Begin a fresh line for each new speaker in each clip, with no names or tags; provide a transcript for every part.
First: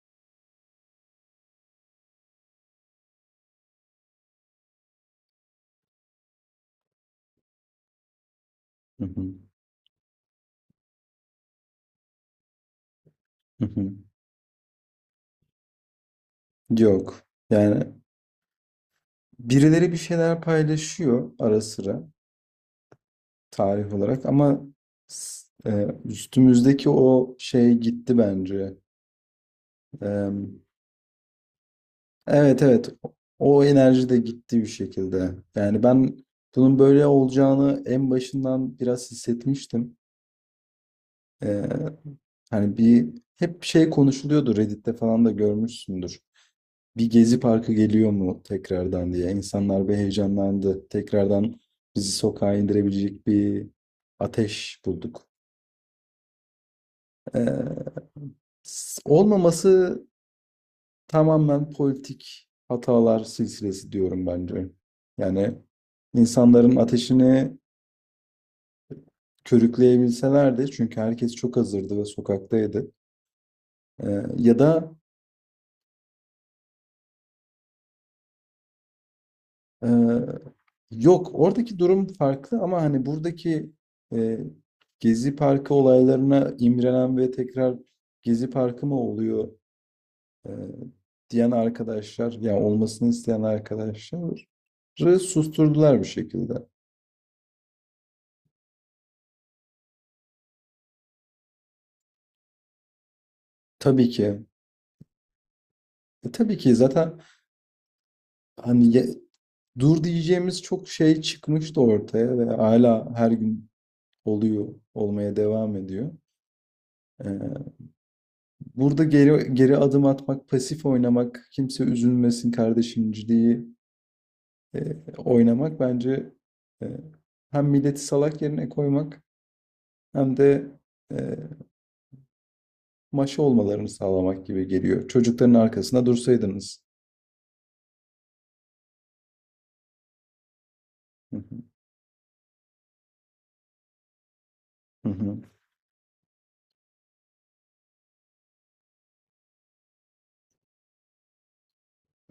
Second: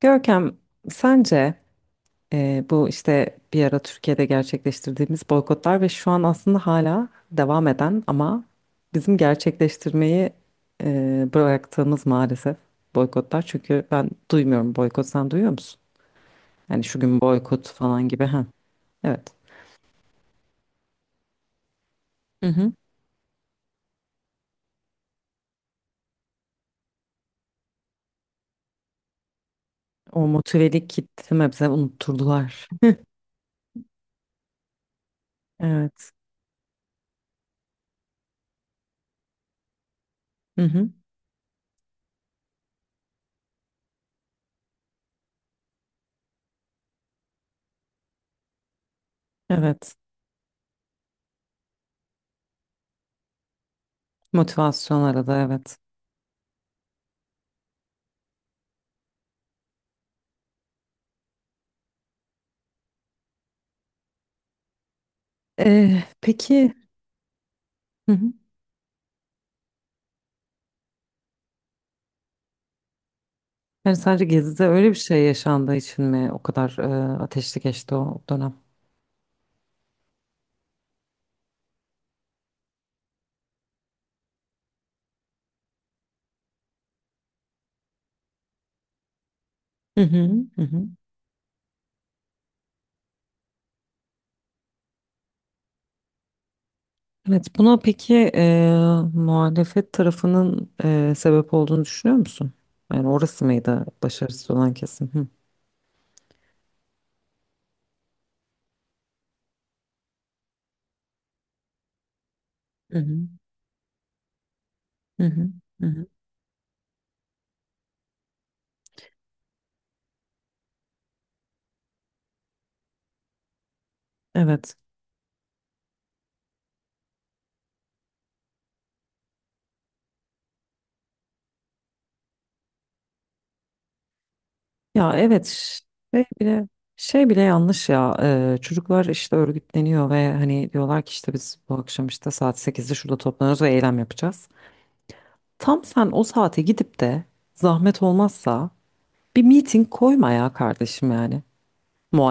Görkem, sence bu işte bir ara Türkiye'de gerçekleştirdiğimiz boykotlar ve şu an aslında hala devam eden ama
Hı
bizim
hı.
gerçekleştirmeyi bıraktığımız maalesef boykotlar.
Hı
Çünkü
hı.
ben duymuyorum boykot, sen duyuyor musun? Yani şu gün
Yok.
boykot
Yani
falan gibi. Ha, evet.
birileri bir şeyler paylaşıyor ara sıra
Hı hı.
tarih olarak ama üstümüzdeki o şey gitti bence. E,
O motivelik kitlemi bize
evet,
unutturdular.
evet, o enerji de gitti bir şekilde. Yani
Evet.
ben bunun böyle olacağını en başından biraz hissetmiştim.
Hı hı.
Ee, Hani hep şey konuşuluyordu Reddit'te falan da görmüşsündür. Bir Gezi Parkı geliyor mu tekrardan diye. İnsanlar bir
Evet.
heyecanlandı. Tekrardan bizi sokağa indirebilecek bir ateş
Motivasyon
bulduk.
arada, evet.
Ee, Olmaması tamamen politik hatalar silsilesi diyorum bence. Yani
Peki.
insanların ateşini
Hı hı.
körükleyebilselerdi çünkü herkes çok hazırdı ve sokaktaydı.
Yani sadece
Ya
Gezi'de öyle
da
bir şey yaşandığı için mi o kadar ateşli geçti o dönem?
Ee, Yok, oradaki durum farklı ama hani buradaki e, Gezi Parkı olaylarına imrenen ve tekrar Gezi Parkı mı oluyor
Hı hı,
e,
hı hı.
diyen arkadaşlar, yani olmasını isteyen arkadaşları susturdular bir şekilde.
Evet, buna peki, muhalefet tarafının sebep olduğunu düşünüyor musun? Yani orası mıydı
Tabii ki.
başarısız olan kesim? Hı.
Tabii ki zaten, hani dur diyeceğimiz çok şey çıkmıştı ortaya ve
Hı
hala
hı,
her gün oluyor,
hı
olmaya
hı,
devam
hı hı.
ediyor. Ee, Burada geri geri adım atmak, pasif oynamak, kimse üzülmesin kardeşimciliği
Evet.
oynamak bence e, hem milleti salak yerine koymak hem de e, maşa olmalarını sağlamak gibi geliyor.
Ya evet,
Çocukların arkasında
şey bile
dursaydınız.
şey bile yanlış ya. Çocuklar işte örgütleniyor ve hani diyorlar ki işte
Hı hı,
biz bu akşam işte saat 8'de şurada toplanıyoruz ve eylem yapacağız.
hı hı,
Tam sen o saate gidip de, zahmet olmazsa, bir meeting koyma ya kardeşim yani.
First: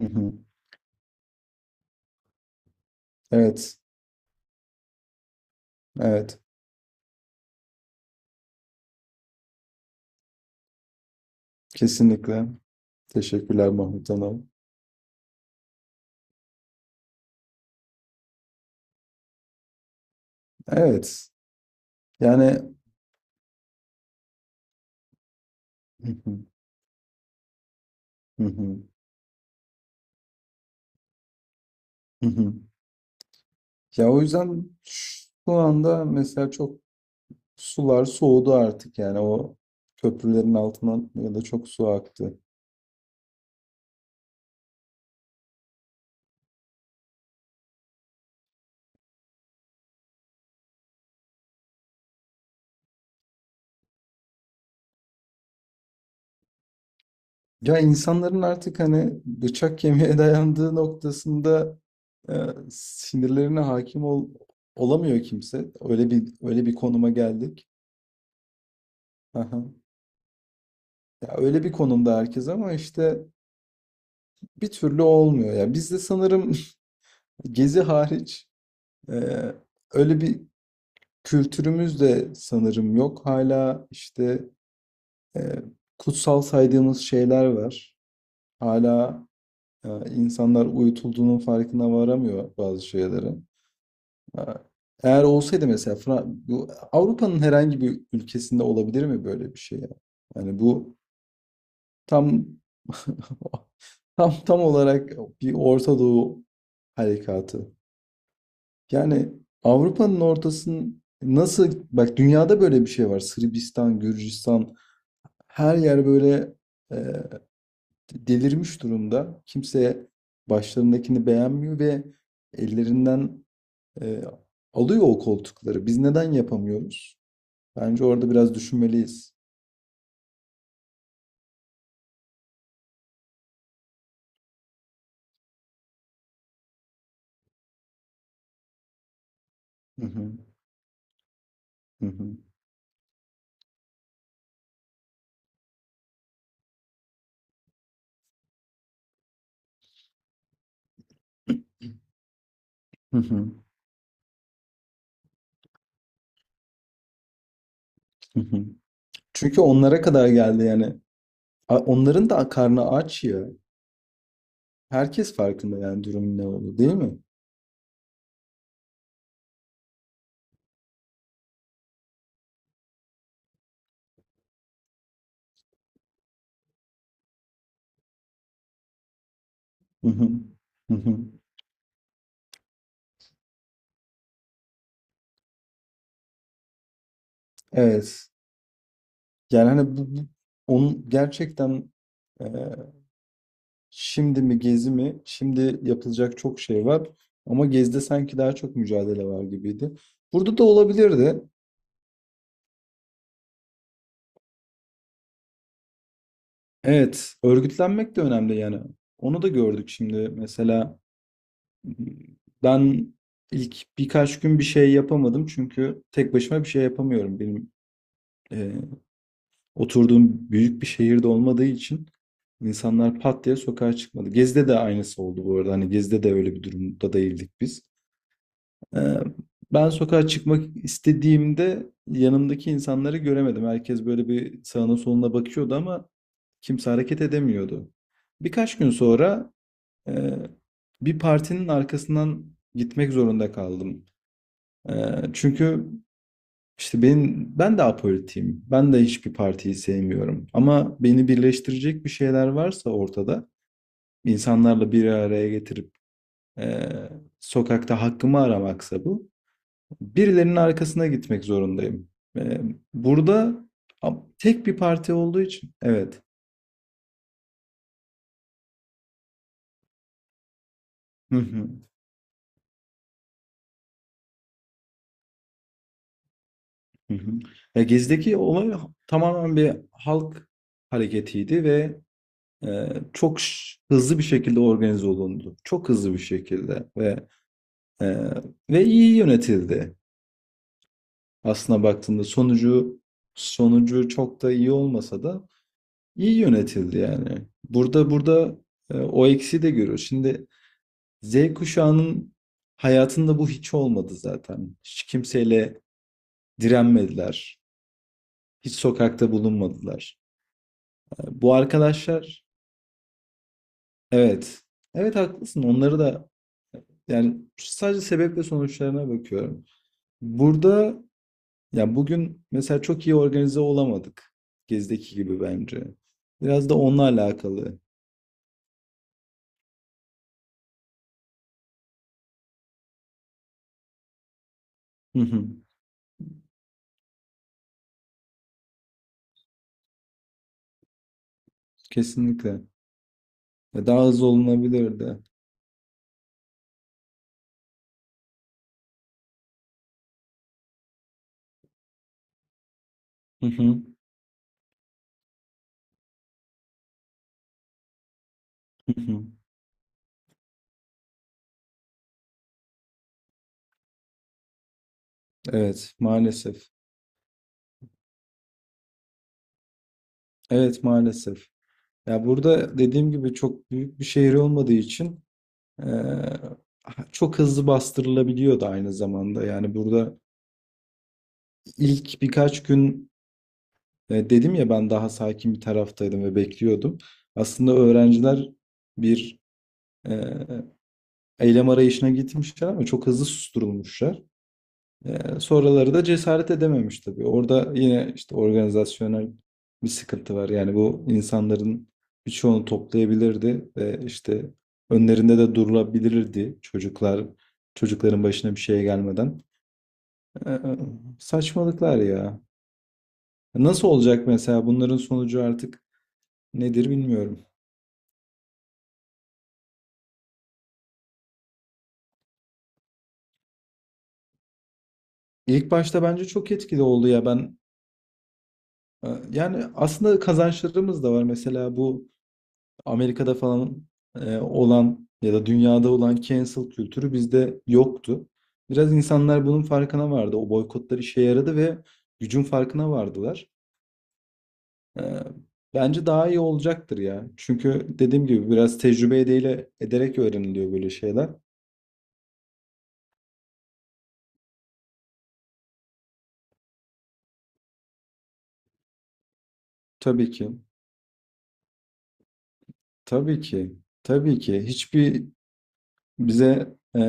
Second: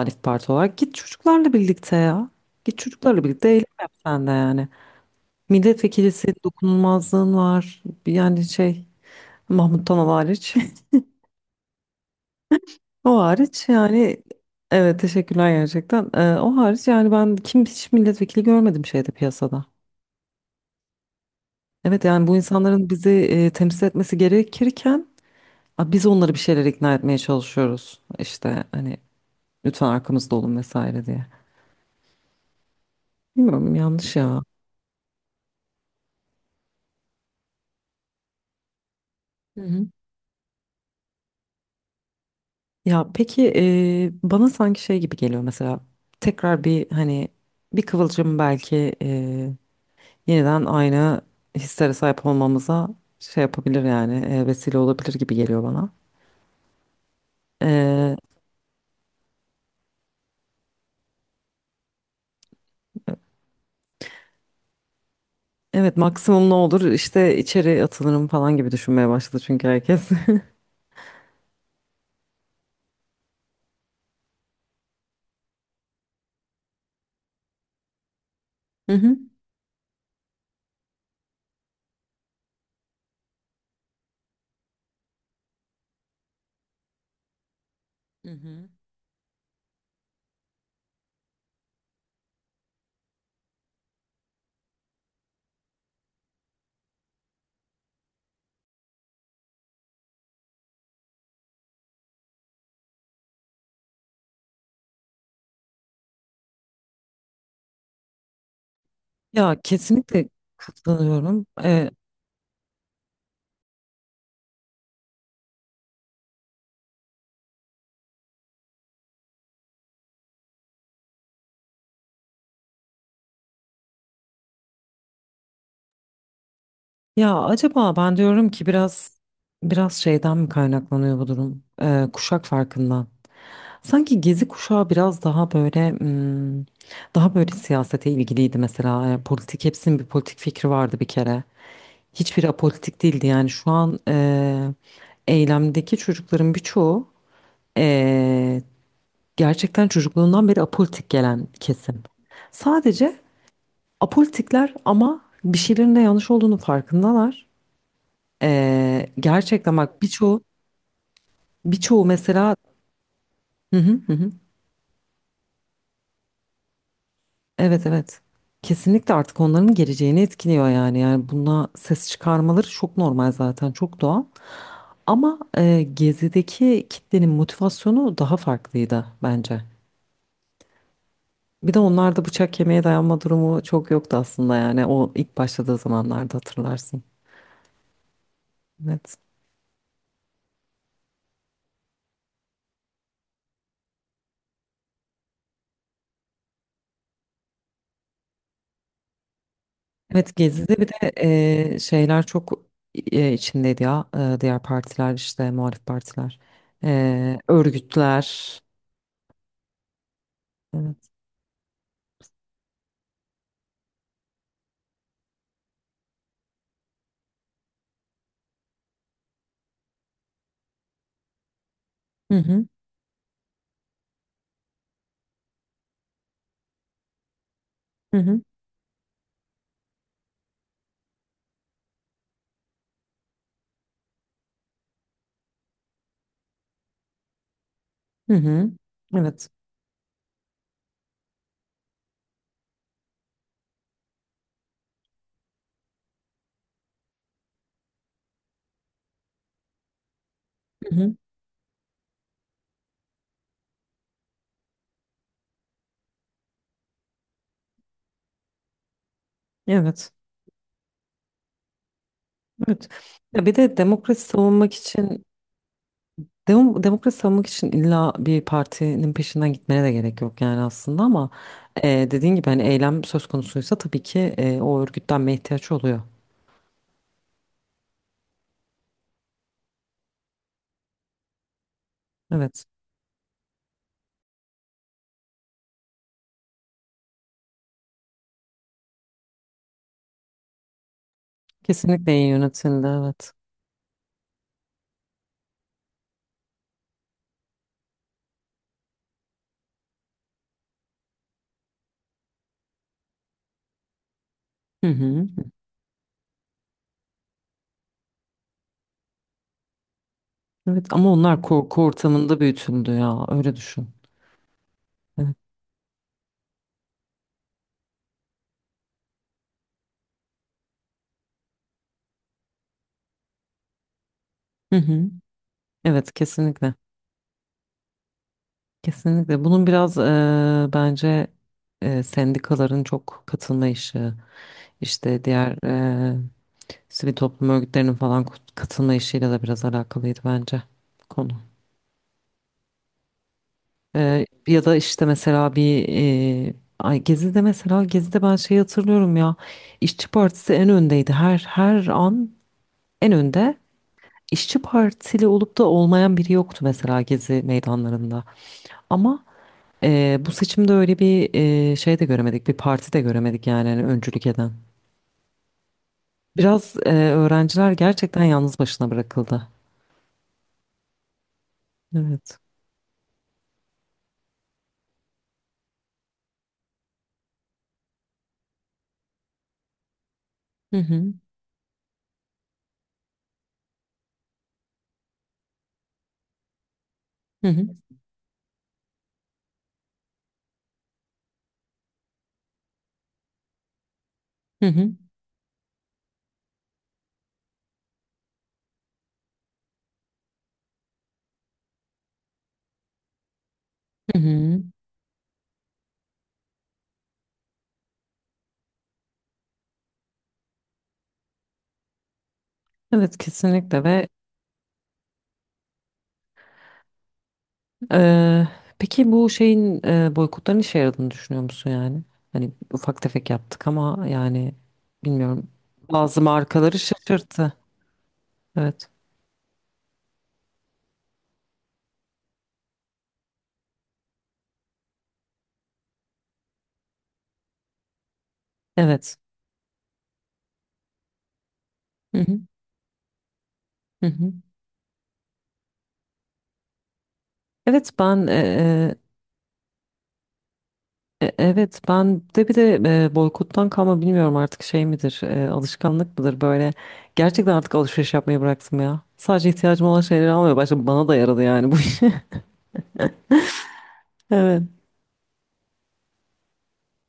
hı hı.
parti olarak. Git çocuklarla birlikte ya. Git çocuklarla birlikte eylem
Evet,
yap sen de yani. Milletvekilisi
evet,
dokunulmazlığın var. Yani şey, Mahmut Tanal hariç.
kesinlikle.
O hariç
Teşekkürler Mahmut
yani,
Hanım.
evet teşekkürler gerçekten. O hariç yani ben kim hiç milletvekili görmedim şeyde piyasada.
Evet,
Evet yani bu
yani.
insanların bizi temsil etmesi gerekirken a, biz
Hı
onları
hı,
bir şeyler ikna etmeye çalışıyoruz.
hı
İşte
hı,
hani lütfen arkamızda olun vesaire diye.
hı hı.
Bilmiyorum,
Ya
yanlış
o
ya.
yüzden şu anda mesela sular soğudu artık, yani o
Hı hı.
köprülerin altından ya da çok su aktı.
Ya peki, bana sanki şey gibi geliyor mesela, tekrar bir hani bir kıvılcım belki yeniden aynı hislere sahip olmamıza şey yapabilir yani, vesile olabilir gibi geliyor bana.
Ya
E,
insanların artık, hani, bıçak kemiğe dayandığı noktasında e, sinirlerine hakim olamıyor kimse.
evet,
Öyle bir
maksimum ne
öyle bir
olur
konuma
işte
geldik.
içeri atılırım falan gibi düşünmeye başladı
Aha.
çünkü herkes.
Ya öyle bir konumda herkes ama işte bir türlü olmuyor. Ya bizde sanırım Gezi hariç
Hı
e,
hı.
öyle bir kültürümüz de sanırım yok. Hala işte e, kutsal saydığımız şeyler var.
Hı hı.
Hala e, insanlar uyutulduğunun farkına varamıyor bazı şeylerin. E, Eğer olsaydı mesela bu Avrupa'nın herhangi bir ülkesinde olabilir mi böyle bir şey ya? Yani bu tam tam olarak bir Orta Doğu harekatı. Yani
Ya
Avrupa'nın
kesinlikle
ortasının,
katılıyorum.
nasıl, bak, dünyada böyle bir şey var. Sırbistan, Gürcistan, her yer böyle e, delirmiş durumda. Kimse başlarındakini beğenmiyor ve ellerinden e, alıyor o koltukları. Biz neden yapamıyoruz?
Ya acaba
Bence
ben
orada
diyorum
biraz
ki biraz
düşünmeliyiz.
biraz şeyden mi kaynaklanıyor bu durum? Kuşak farkından. Sanki Gezi kuşağı biraz daha böyle, hmm, daha böyle siyasete ilgiliydi mesela. Yani politik, hepsinin bir
Hı hı,
politik fikri vardı bir kere.
hı hı,
Hiçbiri apolitik değildi yani şu an, eylemdeki çocukların birçoğu, eee, gerçekten çocukluğundan beri apolitik gelen kesim. Sadece
hı hı,
apolitikler ama bir şeylerin de yanlış olduğunu farkındalar.
hı hı. Çünkü
Gerçekten
onlara
bak
kadar
birçoğu,
geldi yani.
birçoğu
Onların da
mesela
karnı aç ya.
hı hı hı. Hı.
Herkes farkında yani, durumun ne olduğu, değil mi?
Evet evet. Kesinlikle artık onların geleceğini etkiliyor yani. Yani buna ses çıkarmaları çok normal zaten, çok doğal. Ama Gezi'deki kitlenin motivasyonu daha farklıydı bence.
Hı hı. Hı hı.
Bir de onlarda bıçak kemiğe dayanma durumu çok yoktu aslında yani o ilk başladığı zamanlarda hatırlarsın.
Evet.
Evet.
Yani hani bu onun gerçekten, e, şimdi mi Gezi mi? Şimdi yapılacak çok şey var. Ama Gezi'de sanki daha çok mücadele var gibiydi.
Evet,
Burada da
Gezi'de bir de
olabilirdi.
şeyler çok içindeydi ya. E, diğer partiler işte muhalif partiler.
Evet.
E,
Örgütlenmek de önemli
örgütler.
yani. Onu da gördük şimdi. Mesela
Evet.
ben ilk birkaç gün bir şey yapamadım. Çünkü tek başıma bir şey yapamıyorum. Benim oturduğum büyük bir şehirde olmadığı için
Hı hı.
insanlar pat diye sokağa çıkmadı. Gezi'de de aynısı oldu bu arada. Hani Gezi'de de öyle bir durumda değildik biz.
Hı hı.
Ee, Ben sokağa çıkmak istediğimde yanımdaki insanları göremedim. Herkes böyle bir sağına soluna bakıyordu ama kimse hareket edemiyordu.
Hı hı.
Birkaç gün
Evet.
sonra e, bir partinin arkasından gitmek zorunda kaldım. E, Çünkü işte ben de apolitiyim. Ben de hiçbir partiyi sevmiyorum.
Hı
Ama
hı.
beni birleştirecek bir şeyler varsa ortada, insanlarla bir araya getirip eee, sokakta hakkımı aramaksa bu,
Evet.
birilerinin arkasına gitmek zorundayım. Eee,
Evet. Ya bir
Burada
de demokrasi
tek
savunmak
bir parti
için
olduğu için, evet.
demokrasi savunmak için illa bir partinin peşinden gitmene de gerek yok yani aslında ama
Hı hı,
dediğin gibi hani eylem söz konusuysa tabii ki o örgütlenme ihtiyaç oluyor.
hı hı. Ya Gezi'deki olay tamamen bir halk hareketiydi ve
Evet.
çok hızlı bir şekilde organize olundu. Çok hızlı bir şekilde Ee, ve iyi yönetildi. Aslına
Kesinlikle
baktığında
iyi yönetildi,
sonucu
evet.
sonucu çok da iyi olmasa da iyi yönetildi yani. Burada o eksiği de görüyoruz. Şimdi Z kuşağının hayatında bu hiç olmadı zaten.
Hı
Hiç
hı.
kimseyle direnmediler. Hiç sokakta bulunmadılar.
Evet ama onlar
Bu
korku ortamında
arkadaşlar,
büyütüldü ya, öyle düşün.
evet. Evet,
Evet.
haklısın. Onları da, yani sadece sebep ve sonuçlarına bakıyorum. Burada Ya bugün mesela çok iyi organize olamadık.
Hı hı.
Gezdeki gibi bence.
Evet
Biraz
kesinlikle.
da onunla alakalı.
Kesinlikle. Bunun biraz bence sendikaların çok katılma işi.
Hı
İşte
hı.
diğer sivil toplum örgütlerinin falan katılma işiyle de biraz alakalıydı bence konu.
Kesinlikle. Ya daha hızlı
Ya da işte
olunabilirdi.
mesela bir ay, Gezi'de mesela, Gezi'de ben şeyi hatırlıyorum ya, İşçi Partisi en öndeydi. Her an en
Hı
önde.
hı.
İşçi Partili olup da olmayan biri yoktu mesela Gezi meydanlarında.
Hı hı.
Ama bu seçimde öyle bir şey de göremedik. Bir parti de göremedik yani hani öncülük eden.
Evet, maalesef.
Biraz öğrenciler gerçekten yalnız başına bırakıldı.
Evet, maalesef. Ya
Evet.
burada dediğim gibi çok büyük bir şehir olmadığı için eee, çok hızlı bastırılabiliyordu aynı zamanda. Yani burada
Hı hı,
ilk birkaç gün dedim ya, ben daha sakin bir taraftaydım ve bekliyordum.
hı hı,
Aslında öğrenciler bir e, eylem arayışına gitmişler ama çok hızlı susturulmuşlar.
hı hı,
Sonraları da cesaret edememiş tabii. Orada yine işte organizasyonel bir sıkıntı var. Yani bu insanların birçoğunu toplayabilirdi ve
hı
işte
hı.
önlerinde de durulabilirdi, çocuklar, çocukların başına bir şey gelmeden. Ee, Saçmalıklar ya.
Evet kesinlikle
Nasıl
ve
olacak mesela bunların sonucu, artık nedir bilmiyorum.
eee, peki bu şeyin, boykotların işe yaradığını düşünüyor musun yani? Hani ufak tefek yaptık ama yani bilmiyorum,
İlk başta
bazı
bence çok
markaları
etkili oldu ya,
şaşırttı.
ben
Evet.
yani aslında kazançlarımız da var. Mesela bu Amerika'da falan olan ya da dünyada olan cancel kültürü bizde yoktu. Biraz
Evet.
insanlar bunun farkına vardı. O boykotlar işe yaradı ve
Hı hı,
gücün farkına vardılar.
hı hı.
E, Bence daha iyi olacaktır ya. Çünkü
Evet ben
dediğim gibi biraz tecrübe ederek öğreniliyor böyle şeyler.
evet ben de bir de boykottan kalma bilmiyorum artık, şey midir, alışkanlık mıdır, böyle gerçekten artık alışveriş yapmayı bıraktım ya. Sadece ihtiyacım olan şeyleri
Tabii ki,
almaya başladım, bana da yaradı yani bu iş.
tabii ki, tabii ki.
Evet.
Bize e,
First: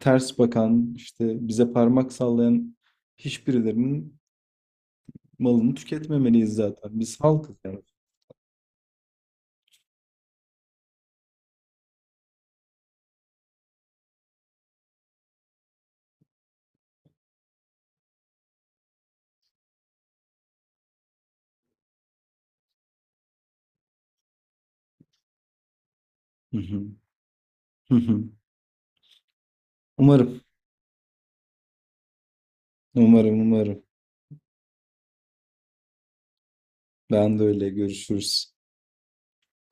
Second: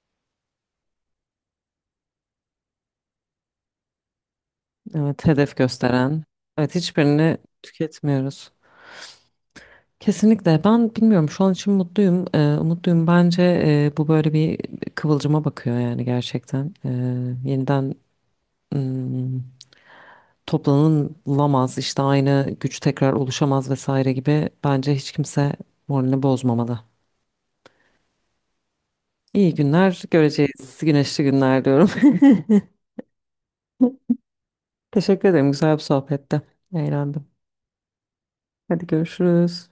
ters bakan, işte bize parmak sallayan hiçbirilerinin
Evet, hedef
malını
gösteren.
tüketmemeliyiz
Evet,
zaten. Biz
hiçbirini
halkız yani.
tüketmiyoruz. Kesinlikle. Ben bilmiyorum. Şu an için mutluyum. Umutluyum. Bence bu böyle bir kıvılcıma bakıyor yani gerçekten. Yeniden, hmm, toplanılamaz, işte aynı güç tekrar oluşamaz vesaire gibi. Bence hiç kimse moralini
Hı
bozmamalı.
hı. Hı hı.
İyi günler
Umarım,
göreceğiz. Güneşli günler diyorum.
umarım, umarım.
Teşekkür ederim. Güzel bir sohbette. Eğlendim.
Ben de öyle. Görüşürüz.
Hadi görüşürüz.